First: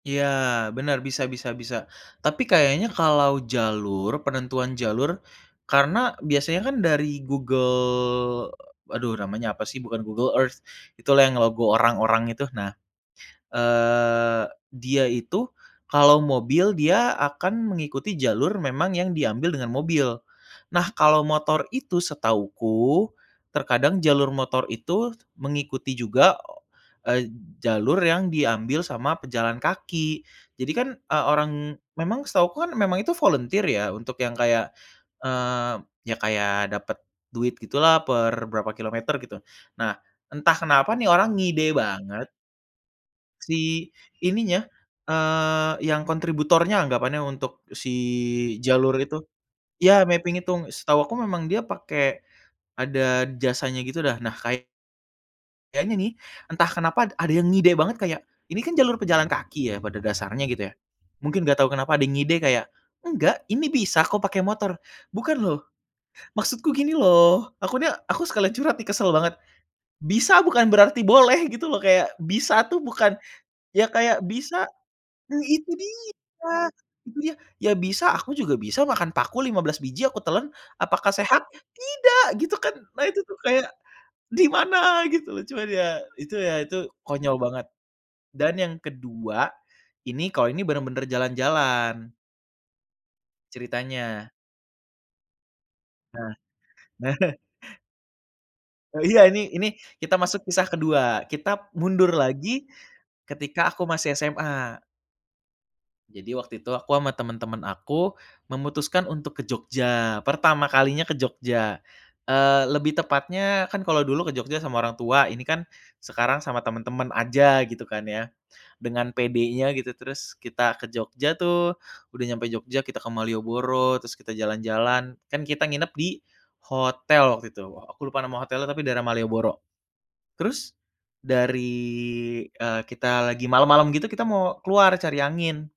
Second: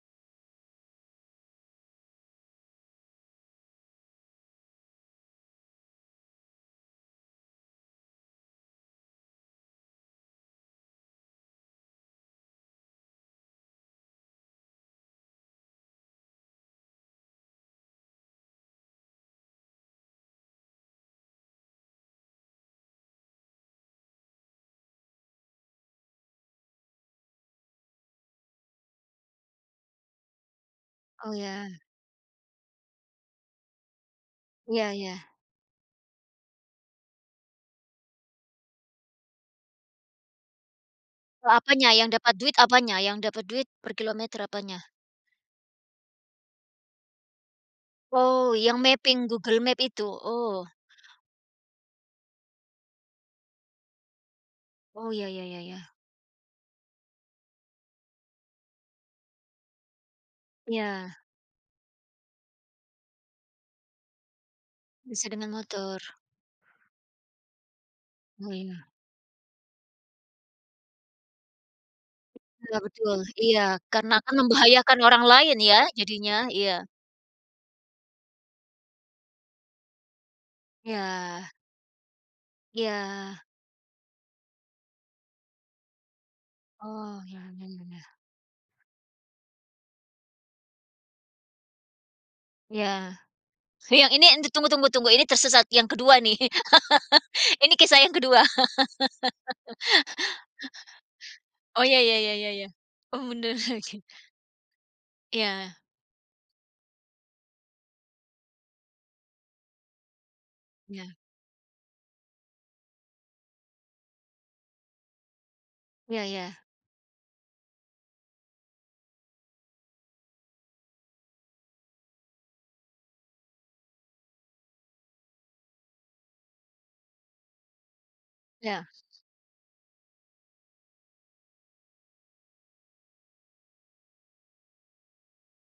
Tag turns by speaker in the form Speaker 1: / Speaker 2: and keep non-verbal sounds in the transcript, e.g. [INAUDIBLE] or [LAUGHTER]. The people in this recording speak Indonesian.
Speaker 1: Iya, benar, bisa bisa bisa. Tapi kayaknya kalau jalur penentuan jalur, karena biasanya kan dari Google aduh namanya apa sih, bukan Google Earth itulah yang logo orang-orang itu. Nah, eee, dia itu kalau mobil, dia akan mengikuti jalur memang yang diambil dengan mobil. Nah, kalau motor itu setahuku, terkadang jalur motor itu mengikuti juga, eee, jalur yang diambil sama pejalan kaki. Jadi kan, eee,
Speaker 2: Oh ya.
Speaker 1: orang memang setahuku kan memang itu volunter ya, untuk yang kayak,
Speaker 2: Iya iya.
Speaker 1: eee, ya kayak dapet duit gitulah per berapa kilometer gitu. Nah, entah kenapa nih orang
Speaker 2: Oh,
Speaker 1: ngide
Speaker 2: apanya, yang
Speaker 1: banget
Speaker 2: dapat duit apanya? Yang dapat duit
Speaker 1: si
Speaker 2: per kilometer
Speaker 1: ininya,
Speaker 2: apanya?
Speaker 1: eee, yang kontributornya anggapannya untuk si
Speaker 2: Oh yang
Speaker 1: jalur itu.
Speaker 2: mapping Google Map
Speaker 1: Ya
Speaker 2: itu?
Speaker 1: mapping itu,
Speaker 2: Oh.
Speaker 1: setahu aku memang dia pakai, ada jasanya gitu dah. Nah, kay
Speaker 2: Oh, ya ya ya ya.
Speaker 1: kayaknya nih, entah kenapa ada yang ngide banget kayak, ini kan jalur pejalan kaki ya, pada dasarnya gitu ya.
Speaker 2: Iya.
Speaker 1: Mungkin nggak tahu kenapa ada ngide kayak, "Enggak, ini bisa kok pakai motor",
Speaker 2: Bisa
Speaker 1: "bukan
Speaker 2: dengan
Speaker 1: loh,
Speaker 2: motor.
Speaker 1: maksudku gini loh," aku nya aku
Speaker 2: Oh
Speaker 1: sekali curhat nih
Speaker 2: iya.
Speaker 1: kesel banget. Bisa bukan berarti boleh gitu loh kayak, bisa
Speaker 2: Iya,
Speaker 1: tuh bukan
Speaker 2: betul. Iya,
Speaker 1: ya
Speaker 2: karena
Speaker 1: kayak
Speaker 2: akan
Speaker 1: bisa
Speaker 2: membahayakan orang
Speaker 1: nah
Speaker 2: lain
Speaker 1: itu
Speaker 2: ya
Speaker 1: dia,
Speaker 2: jadinya.
Speaker 1: tapi dia
Speaker 2: Iya.
Speaker 1: itu dia, ya bisa aku juga bisa makan paku 15 biji aku telen, apakah sehat?
Speaker 2: Iya.
Speaker 1: Tidak, gitu kan. Nah itu kan
Speaker 2: Iya.
Speaker 1: kayak, di mana gitu, cuman ya, itu ya itu,
Speaker 2: Oh,
Speaker 1: konyol
Speaker 2: ya,
Speaker 1: banget.
Speaker 2: ya ya ya.
Speaker 1: Dan yang kedua, ini kalau ini benar-benar jalan-jalan.
Speaker 2: Iya, yang ini
Speaker 1: Ceritanya.
Speaker 2: tunggu tunggu tunggu, ini tersesat yang kedua
Speaker 1: Nah
Speaker 2: nih,
Speaker 1: nah.
Speaker 2: [LAUGHS] ini kisah yang kedua.
Speaker 1: Oh iya, ini ini
Speaker 2: [LAUGHS]
Speaker 1: kita masuk kisah kedua, kita
Speaker 2: Oh, ya
Speaker 1: mundur
Speaker 2: ya ya ya
Speaker 1: lagi,
Speaker 2: ya. Oh benar,
Speaker 1: ketika aku
Speaker 2: oke.
Speaker 1: masih SMA.
Speaker 2: Iya.
Speaker 1: Jadi waktu itu aku sama teman-teman aku memutuskan untuk ke Jogja, pertama kalinya ke
Speaker 2: Iya.
Speaker 1: Jogja. Eee, lebih tepatnya, kan kalo dulu ke Jogja sama orang tua, ini kan
Speaker 2: Iya
Speaker 1: sekarang sama
Speaker 2: iya.
Speaker 1: teman-teman aja, gitu kan ya. Dengan pedenya gitu terus kita ke Jogja tuh, udah nyampe Jogja, kita ke Malioboro, terus kita jalan-jalan. Kan kita nginep di hotel waktu itu, aku lupa nama hotelnya tapi
Speaker 2: Iya.
Speaker 1: daerah Malioboro. Terus dari, eee, kita lagi malam-malam gitu, kita mau keluar cari angin